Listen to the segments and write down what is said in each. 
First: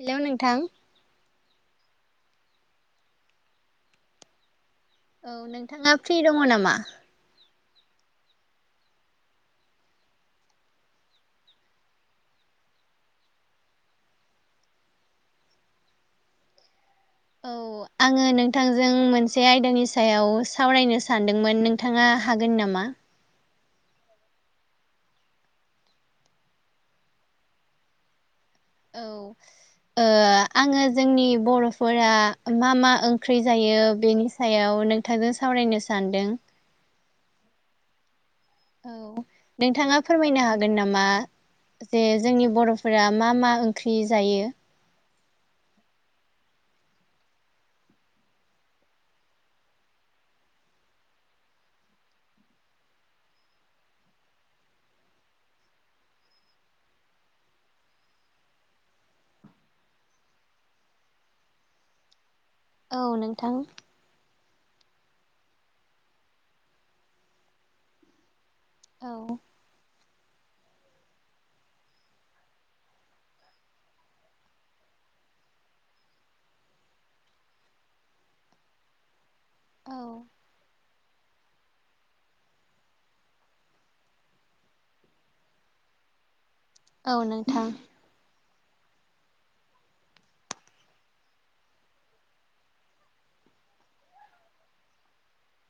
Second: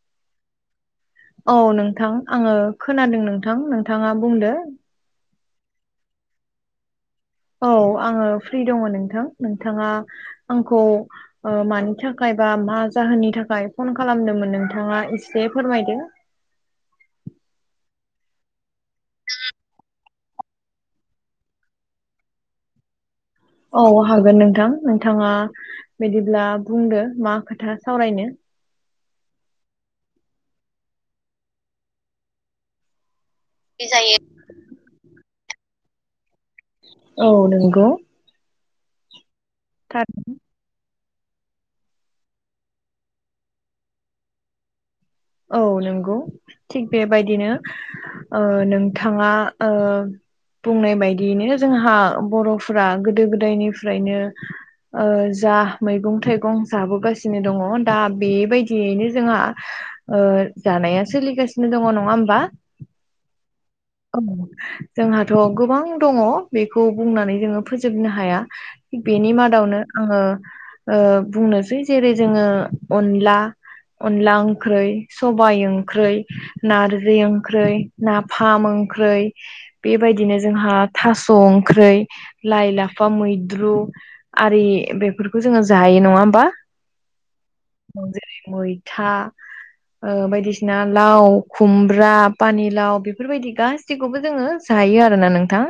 Hello नोंथां औ नोंथां आङो खोनादों नोंथां नोंथाङा बुंदो औ नोंथाङा फ्रि दङ नामा? औ आङो फ्रि दङ नोंथां नोंथाङा आंखौ मानि ओ थाखाय बा मा जाहोननि थाखाय फन खालामदोंमोन नोंथाङा एसे फोरमायदो औ आङो नोंथांजों मोनसे आयदानि सायाव सावरायनो सानदोंमोन नोंथाङा हागोन नामा? मा? औ हागोन नोंथां नोंथाङा बिदिब्ला बुंदो मा खोथा सावरायनो औ ओ आङो जोंनि बर फोरा मा मा ओं ओंख्रि जायो बेनि सायाव नोंथांजों सावरायनो सानदों औ नंगौ औ नोंथाङा थार फोरमायनो हागोन नामा? जे जोंनि बरफोरा मा मा ओंख्रि जायो औ नंगौ थिग बेबायदिनो ओ नोंथाङा ओ बुंनाय बायदियैनो जोंहा बरफ्रा गोदो गोदायनिफ्रायनो ओ जा मैगं थाइगं जाबोगासिनो दङ दा बेबायदियैनो जोंहा ओ जानाया सोलिगासिनो दङ नङा होमबा? औ नोंथां औ जोंहाथ गोबां दङ बेखौ बुंनानै जोङो फोजोबनो हाया बेनि औ मादावनो आङो ओ बुंनोसै जेरै जोङो अनला अनला ओंख्रै सबाय ओंख्रै नारजि ओंख्रै नाफा फाम ओंख्रै औ बेबायदिनो जोंहा थास' ओंख्रै लाइ लाफा मैद्रु आरि बेफोरखौ जोंङो जायो। नंङा होमबा? औ नोंथां जेरै मैथा ओ बायदिसिना लाव खुमब्रा पानिलाव बे बेफोरबायदि गासिखौबो जोंङो जायो आरोना नोंथां।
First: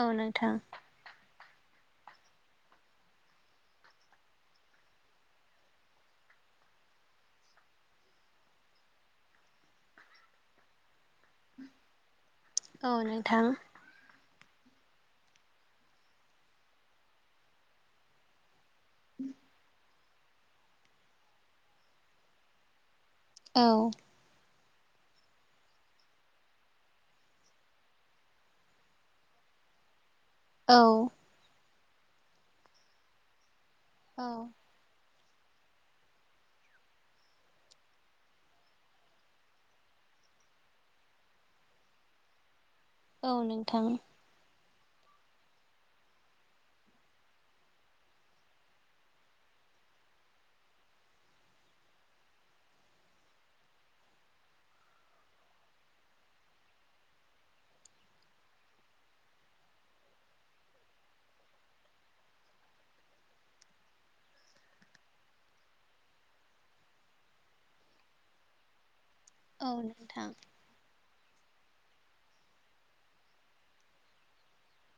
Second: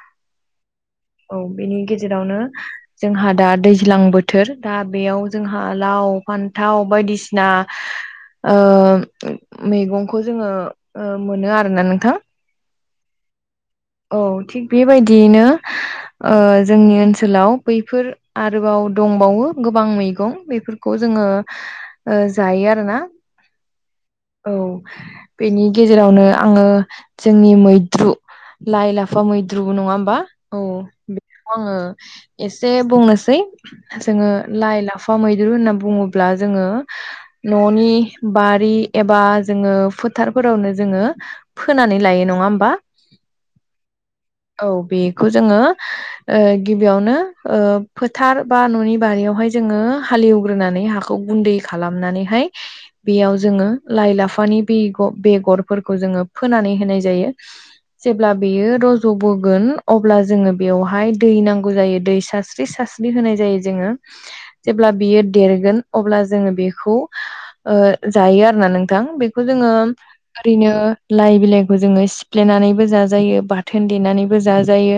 औ नोंथां औ बेनि गेजेरावनो जोंहा दा दैज्लां बोथोर दा बेयाव जोंहा लाव फान्थाव बायदिसिना ओ मैगंखौ जोंङो ओ मोनो आरोना नोंथां औ नोंथां औ थिग बेबायदियैनो ओ जोंनि ओनसोलाव बैफोर आरो आरोबाव दंबावो गोबां मैगं बेफोरखौ जोंङो ओ जायो आरोना औ औ बेनि गेजेरावनो आंङो जोंनि मैद्रु लाइ लाफा मैद्रुबो नंङा होमबा औ बेखौ आङो एसे बुंनोसै औ जोंङो लाइ लाफा फा मैद्रु होनना बुंङोब्ला जोंङो न'नि बारि एबा जोंङो फो फोथारफोरावनो जोंङो फोनानै लायो नंङा होमबा। औ नोंथां। औ बेखौ जोंङो ओ गिबियावनो ओ फोथार बा न'नि बारियावहाय। जोंंङो हालेव ग्रोनानै हाखौ गुन्दै खालामनानैहाय बेयाव जोंङो लाइ-लाफा। नि बिग' बेगरफोरखौ जोंङो फोनानै होनाय जायो। जेब्ला बेयो रज'बोगोन अब्ला जोंङो बेवहाय दै नांगौ जायो दै सारस्रि सा स्रि होनाय जायो जोंङो जेब्ला बियो देरगोन अब्ला जोंङो बेखौ ओ। ओ जायो आरोना नोंथां बेखौ औ जोंङो नोंथां ओरैनो लाइ बिलाइखौ जोंङो सिफ्लेनानै। बो जाजायो बाथोन देनानैबो जाजायो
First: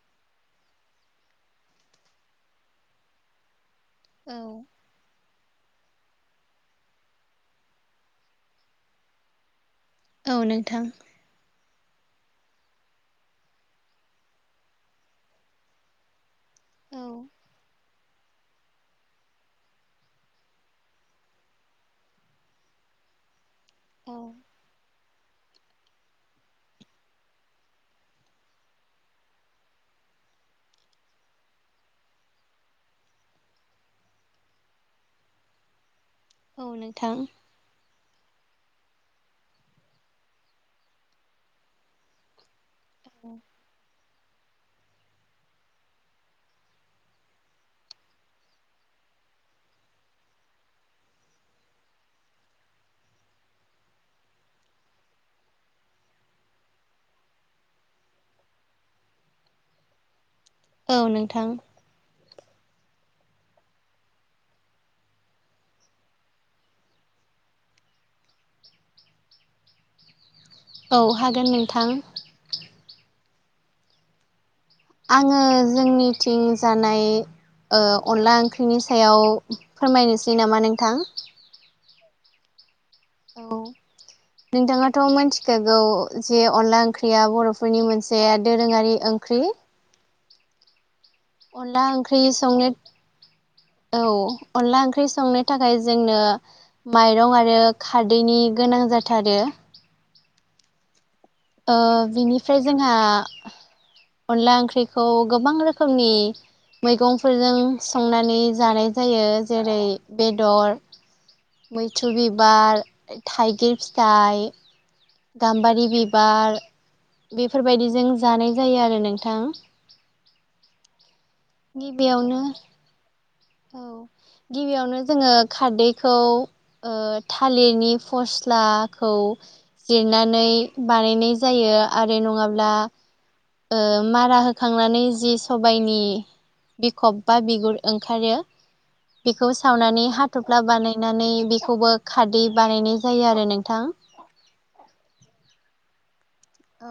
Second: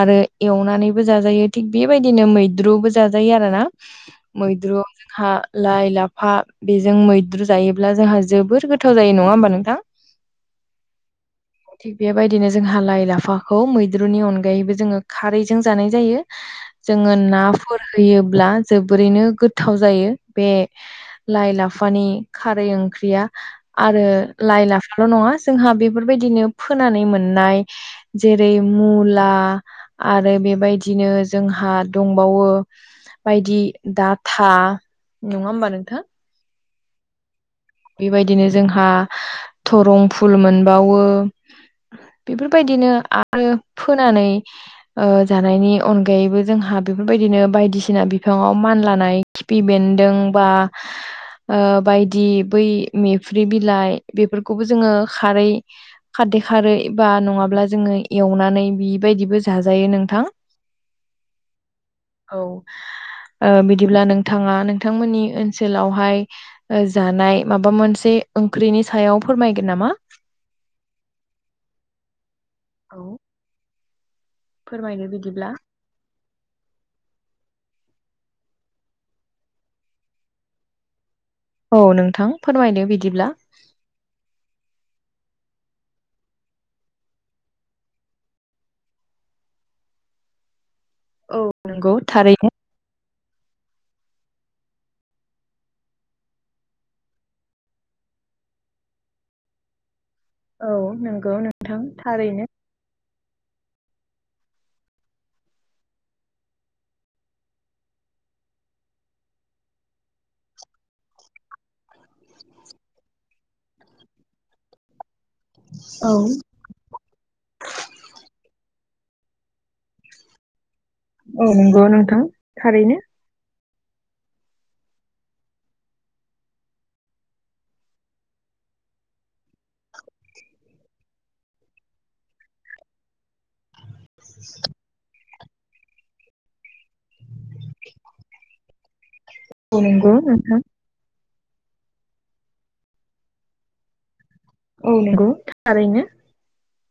आरो एवनानैबो जाजायो थिग बेबायदिनो। मैद्रुबो जाजायो आरो ना औ मैद्रुआव जोंहा लाइ। लाफा बेजों मैद्रु जायोब्ला जोंहा जोबोर गोथाव जायो नंङा होमबा नोंथां? औ नोंथां। थिग बेबायदिनो जोंहा लाइ लाफाखौ मैद्रुनि अनगायैबो जोंङो खारैजों जानाय जायो। औ जोंङो नाफोर। होयोब्ला जोबोरैनो गोथाव जायो बे लाइ लाफानि खारै ओं ख्रिया आरो औ लाइ लाफाल' नंङा जोंहा बेफोरबायदिनो। फोनानै मोननाय जेरै मुला आरो बेबायदिनो जोंहा। हा दंबावो बायदि डाथा नंङा होमबा नोंथां? औ नोंथां। बेबायदिनो जोंहा थरं फुल मोनबावो बेफोर। बायदिनो आरो फोनानै। ओ जानायनि अनगायैबो जोंहा बेफोरबायदिनो बायदिसिना बिफांङाव मानलानाय फि बेन्दों बा ओ बायदि। बै मेफ्रि बिलाइ बेफोरखौबो जोंङो खारै खारदै खारै बा नंङाब ब्ला जोंङो एवनानै बिबायदिबो जाजायो नोंथां। औ नोंथां। औ। ओ बिदिब्ला नोंथांङा नोंथांमोननि ओनसोलावहाय ओ जानाय। माबा मोनसे ओंख्रिनि सायाव फोरमायगोन नामा? औ हागोन नोंथां। औ। फोरमायदो आंङो बिदिब्ला। जोंनिथिं जानाय ओ। अनला ओंख्रिनि सायाव फोरमायनोसै नामा नोंथां? औ नोंथां फोरमायदो बिद औ नोंथाङाथ' मोनथि‌ [unintelligible] गौ जे अनला ओंख्रिया बर'फोरनि मोनसे दोरोङारि ओंख्रि। औ अनला नंगौ ओंख्रि थारैनो। संनो औ अनला ओंख्रि संनो थाखाय जोंनो माइरं आरो खारदैनि गोनां जाथारो [unintelligible] औ नों ओ बिनिफ्राय जोंहा अनला ओंख्रिखौ गोबां रोखोमनि मैगंफोरजों संनानै जानाय जायो जेरै बेदर मैथ्रु बिबार थाइगिर फिथाइ गाम्बारि औ बिबार बेफोरबायदिजों जानाय जायो आरो नो ओनथां औ नंगौ नोंथां थारैनो औ गिबियावनो जोङो खारदैखौ ओ थालिरनि फस्लाखौ जिरनानै बानायनाय जायो। ओ आरो नङाब्ला ओ मारा होखांनानै जि सबाइनि बिखब बा बिगुर खारो बेखौ औ सावनानै नंगौ नोंथां हाथ'फ्ला बानायनानै बेखौबो खारदै बानायनाय जायो आरो नोंथां। औ नंगौ थारैनो। औ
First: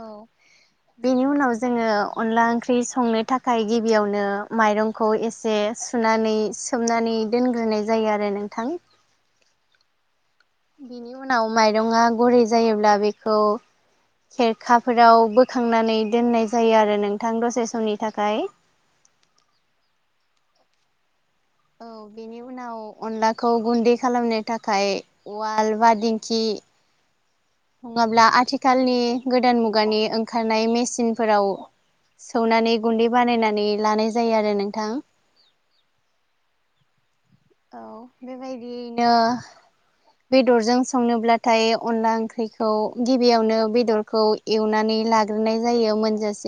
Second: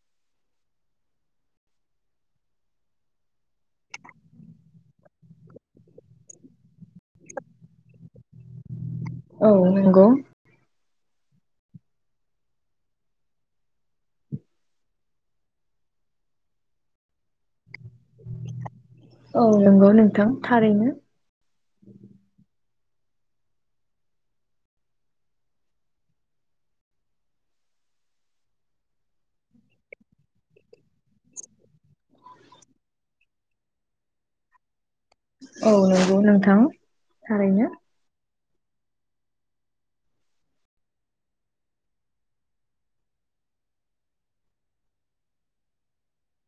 बेनि उनाव जोङो अनला ओंख्रि संनो थाखाय गिबियावनो माइरंखौ एसे सुनानै सोमनानै दोनग्रोनाय जायो आरो नोंथां। औ नोंगौ बिनि उनाव माइरङा गुरै जायोब्ला बेखौ खेरखाफोराव बोखांनानै दोननाय जायो आरो नोंथां दसे समनि थाखाय। औ नंगौ नोंथां थारैनो औ बेनि उनाव अनलाखौ गुन्दै खालामनो थाखाय उवाल बा दिंखि नङाब्ला आथिखालनि गोदान मुगानि ओंखारनाय मेसिनफोराव सौनानै गुन्दै बानायनानै लानाय जायो आरो नोंथां। औ नंगौ नोंथां थारैनो औ बेबायदियैनो बेदरजों संनोब्लाथाय अनला ओंख्रिखौ गिबियावनो बेदरखौ एवनानै लाग्रोनाय जायो मोनजास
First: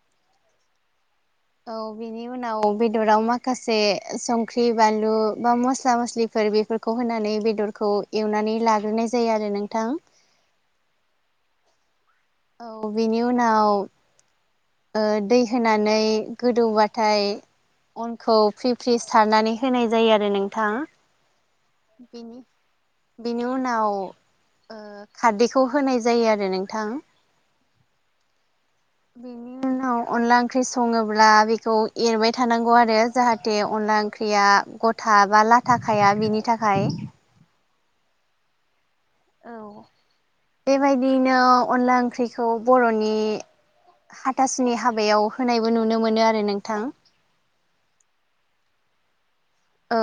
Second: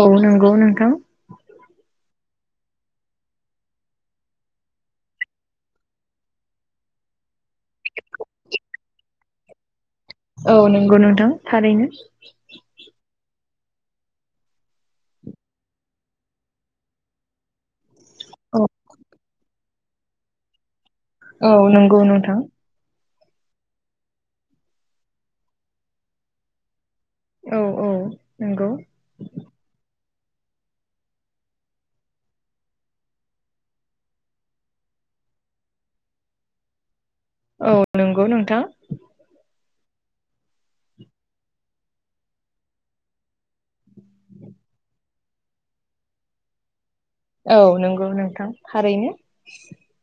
औ नंगौ नोंथां औ बेनि उनाव बेदराव माखासे संख्रि बानलु बा मस्ला-मस्लि फोर बेफोरखौ होनानै बेदरखौ एवनानै लाग्रोनाय जायो आरो नोंथां। औ नंगौ नोंथां थारैनो औ बिनि उनाव ओ दै होनानै गोदौबाथाय अनखौ औ फ्रि फ्रि सारनानै होनाय जायो आरो नोंथां। औ नंगौ बेनि नोंथां‌। बेनि उनाव ओ खारदैखौ होनाय जायो आरो नोंथां। औ औ नोंगौ। बिनि उना आव अनला ओंख्रि सङोब्ला बेखौ एरबाय थानांगौ आरो जाहाथे अनला ओंख्रिया गथा बा लाथा खाया बिनि थाखाय। औ नोंगौ नोंथां। औ बेबायदियैनो अनला ओंख्रिखौ बर'नि हाथासुनि हाबायाव होनायबो नुनो मोनो आरो नोंथां औ नंगौ नोंथां थारैनो। औ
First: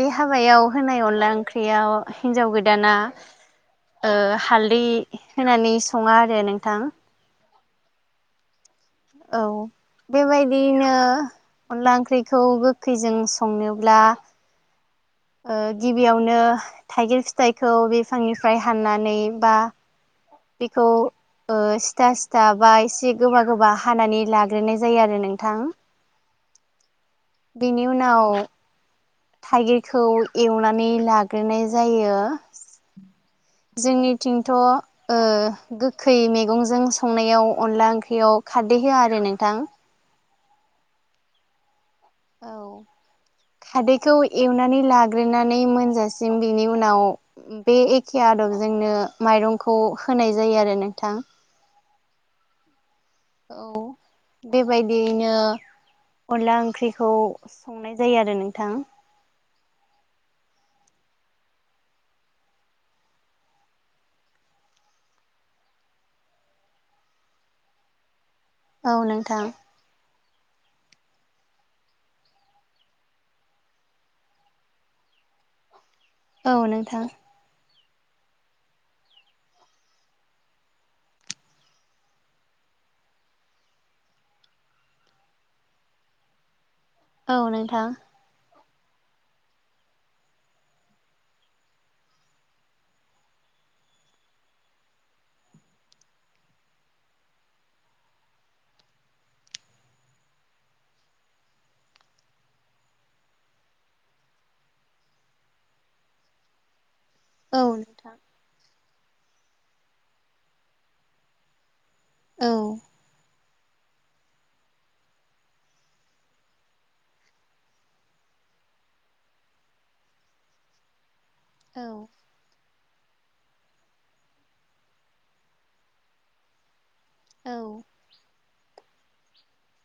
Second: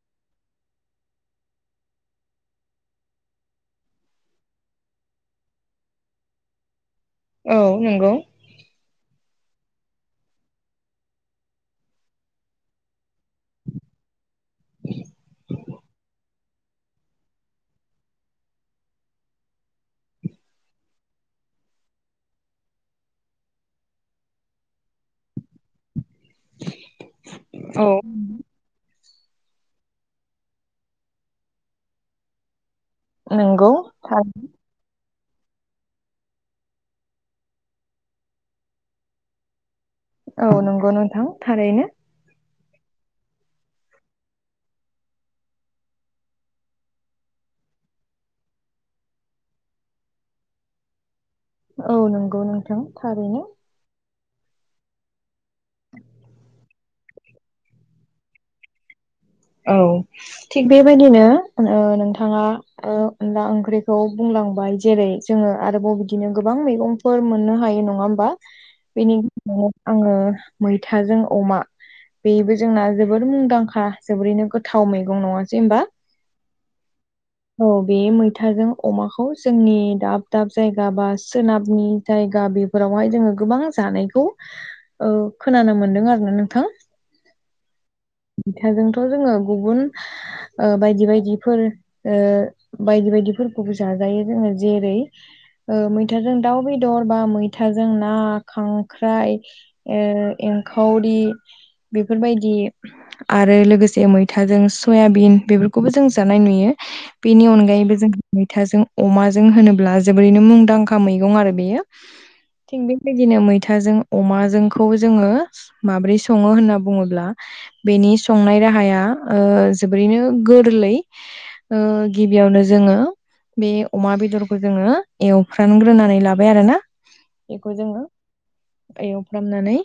बे हाबायाव होनाय अनला ओंख्रियाव हिन्जाव गोदाना ओ हालदै होनानै सङा आरो नोंथां औ नोंगौ। औ बेबायदियैनो अनला ओंख्रिखौ गोखैजों संनोब्ला ओ गिबियावनो थाइगिर फिथाइखौ बिफांनिफ्राय हाननानै बा बेखौ ओ सिथा सिथा बा एसे गोबा गोबा हानानै लाग्रोनाय जायो आरो नोंथां [inaudible] बेनि औ उनाव थाइगिरखौ एवनानै लाग्रोनाय जायो। नंगौ जोंनिथिंथ' ओ गोखै मैगंजों संनायाव अनला ओंख्रियाव खारदै होआ आरो नोंथां औ नंगौ नोंथां थारैनो। औ खादैखौ एवनानै लाग्रोनानै मोनजासिम बिनि उनाव बे एखे आदबजोंनो माइरंखौ होनाय जायो आरो नोंथां औ नंगौ नोंथां थारैनो। औ बेबायदियैनो अनला ओंख्रिखौ संनाय जायो आरो नोंथां औ थिग बेबायदिनो ओ नोंथाङा ओ अनला ओंख्रिखौ बुं लांबाय जेरै जोङो आरोबाव बिदिनो गोबां मैगंफोर मोननो हायो नङा होमबा? औ नोंथां बेनिनो आङो मैथाजों अमा बेबो जोंना जोबोर मुंदांखा जोबोरैनो गोथाव मैगं नङासै होमबा। औ नोंथां। औ बे मैथाजों अमाखौ जोंनि दाब दाब जायगा बा सोनाबनि जायगा बेफोरावहाय जोङो गोबां जानायखौ ओ खोनानो मोनदों आरो ना नोंथां। औ नोंथां। मैथाजोंथ' जोङो गुबुन ओ बायदि बायदिफोर ओ बायदि बायदिफोरखौबो जाजायो जोङो जेरै ओ मैथाजों दाउ बेदर बा मैथाजों ना खांख्राइ ओ रांखावरि बेफोरबायदि आरो लोगोसे मैथाजों सयाबिन बेफोरखौबो जों जानाय नुयो। बेनि औ अनगायैबो जों नोंथां मैथाजों अमाजों होनोब्ला जोबोरैनो मुंदांखा मैगं आरो बेयो। औ थि बेदिनो मै मैथाजों अमाजोंखौ जोङो माब्रै सङो होनना बुङोब्ला बेनि संनाय राहाया ओ जोबोरैनो गोरलै ओ औ गिबियावनो जोङो बे अमा बेदरखौ जोङो एवफ्रानग्रोनानै लाबाय आरो ना औ बेखौ जोङो एवफ्रामनानै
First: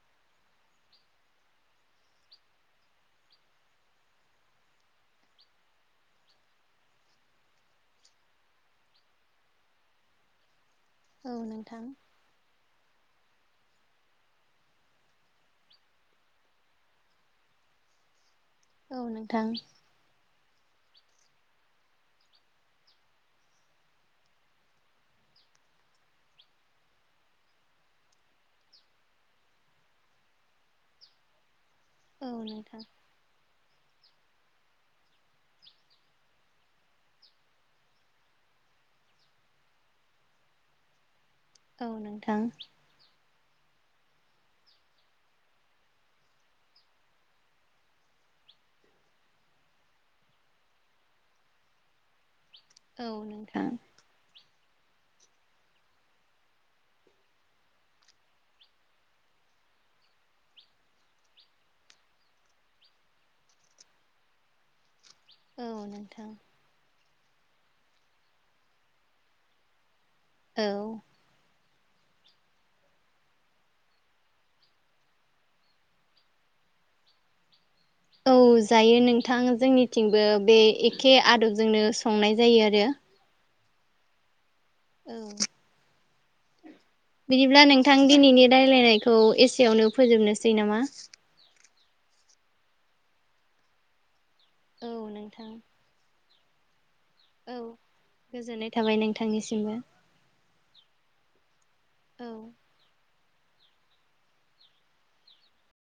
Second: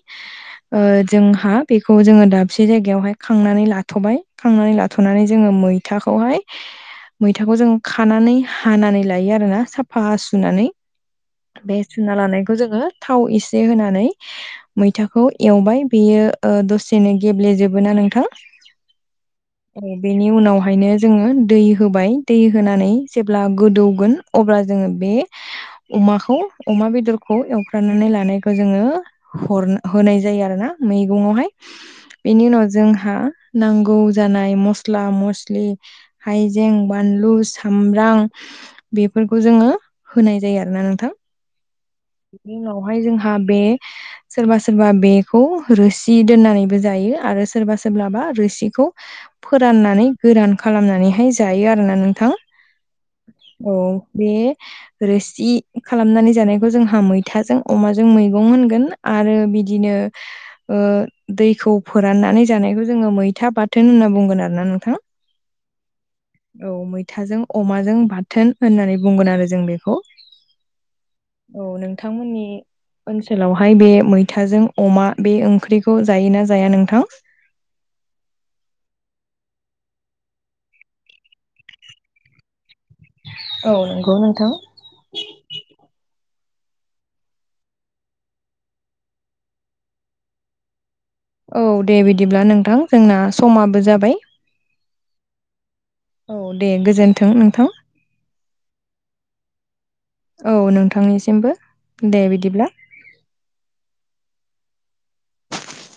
ओ जोंहा बेखौ जोङो दा खबसे जायगायावहाय खांनानै लाथ'बाय खांनानै लाथ'नानै जोङो मैथाखौहाय मैथाखौ जों खानानै हानानै लायो आरोना साफा हासुनानै औ बे नोंथां सुनालानायखौ जोङो थाव एसे होनानै मैथाखौ एवबाय बेयो दसेनो गेब्लेजोबो ना नोंथां। औ नोंथां। बवहायनो जोङो दै होबाय दै होनानै जेब्ला गोदौगोन अब्ला जोङो बे अमाखौ अमा बेदरखौ एवफ्रामनानै लानायखौ जोङो हर होनाय जायो आरो ना मैगङावहाय औ नोंथां औ बेनि उनाव नोंथां जोंहा नांगौ जानाय मस्ला मस्लि, हायजें, बानलु, सामब्राम बेफोरखौ जोङो होनाय जायो आरोना नोंथां। औ नोंथां। आ बे सोरबा सोरबा बेखौ रोसि दोननानैबो जायो। आरो सोरबा सोरब्लाबा रोसिखौ फोराननानै गोरान खालामनानैहाय जायो आरोना नोंथां। औ बे रोसि खालामनानै जानायखौ जोंहा मैथाजों अमाजों मैगं होनगोन आरो बि दिनो ओ दैखौ फोराननानै जानायखौ जोङो मैथा बाथोन होनना बुंगोन आरोना नोंथां। औ नोंथां। थाजों अमाजों बाथोन होननानै बुंगोन आरो जों बेखौ। औ। औ नोंथांमोननि ओनसोलावहाय बे मैथाजों अमा बे ओंख्रिखौ जायोना जाया नोंथां? औ जायो नोंथां। जोंनिथिंबो बे एखे आदबजोंनो संनाय जायो आरो। औ नंगौ नोंथां। औ। बिदिब्ला नोंथां दिनैनि रायलायनायखौ एसेवनो फोजोबनोसै नामा? औ दे बिदिब्ला नोंथां जोंना समाबो जाबाय। औ नोंथां। औ दे गोजोन औ गोजोननाय थाबाय नोंथांनिसिमबो। औ नोंथांनिसिमबो दे औ बिदिब्ला।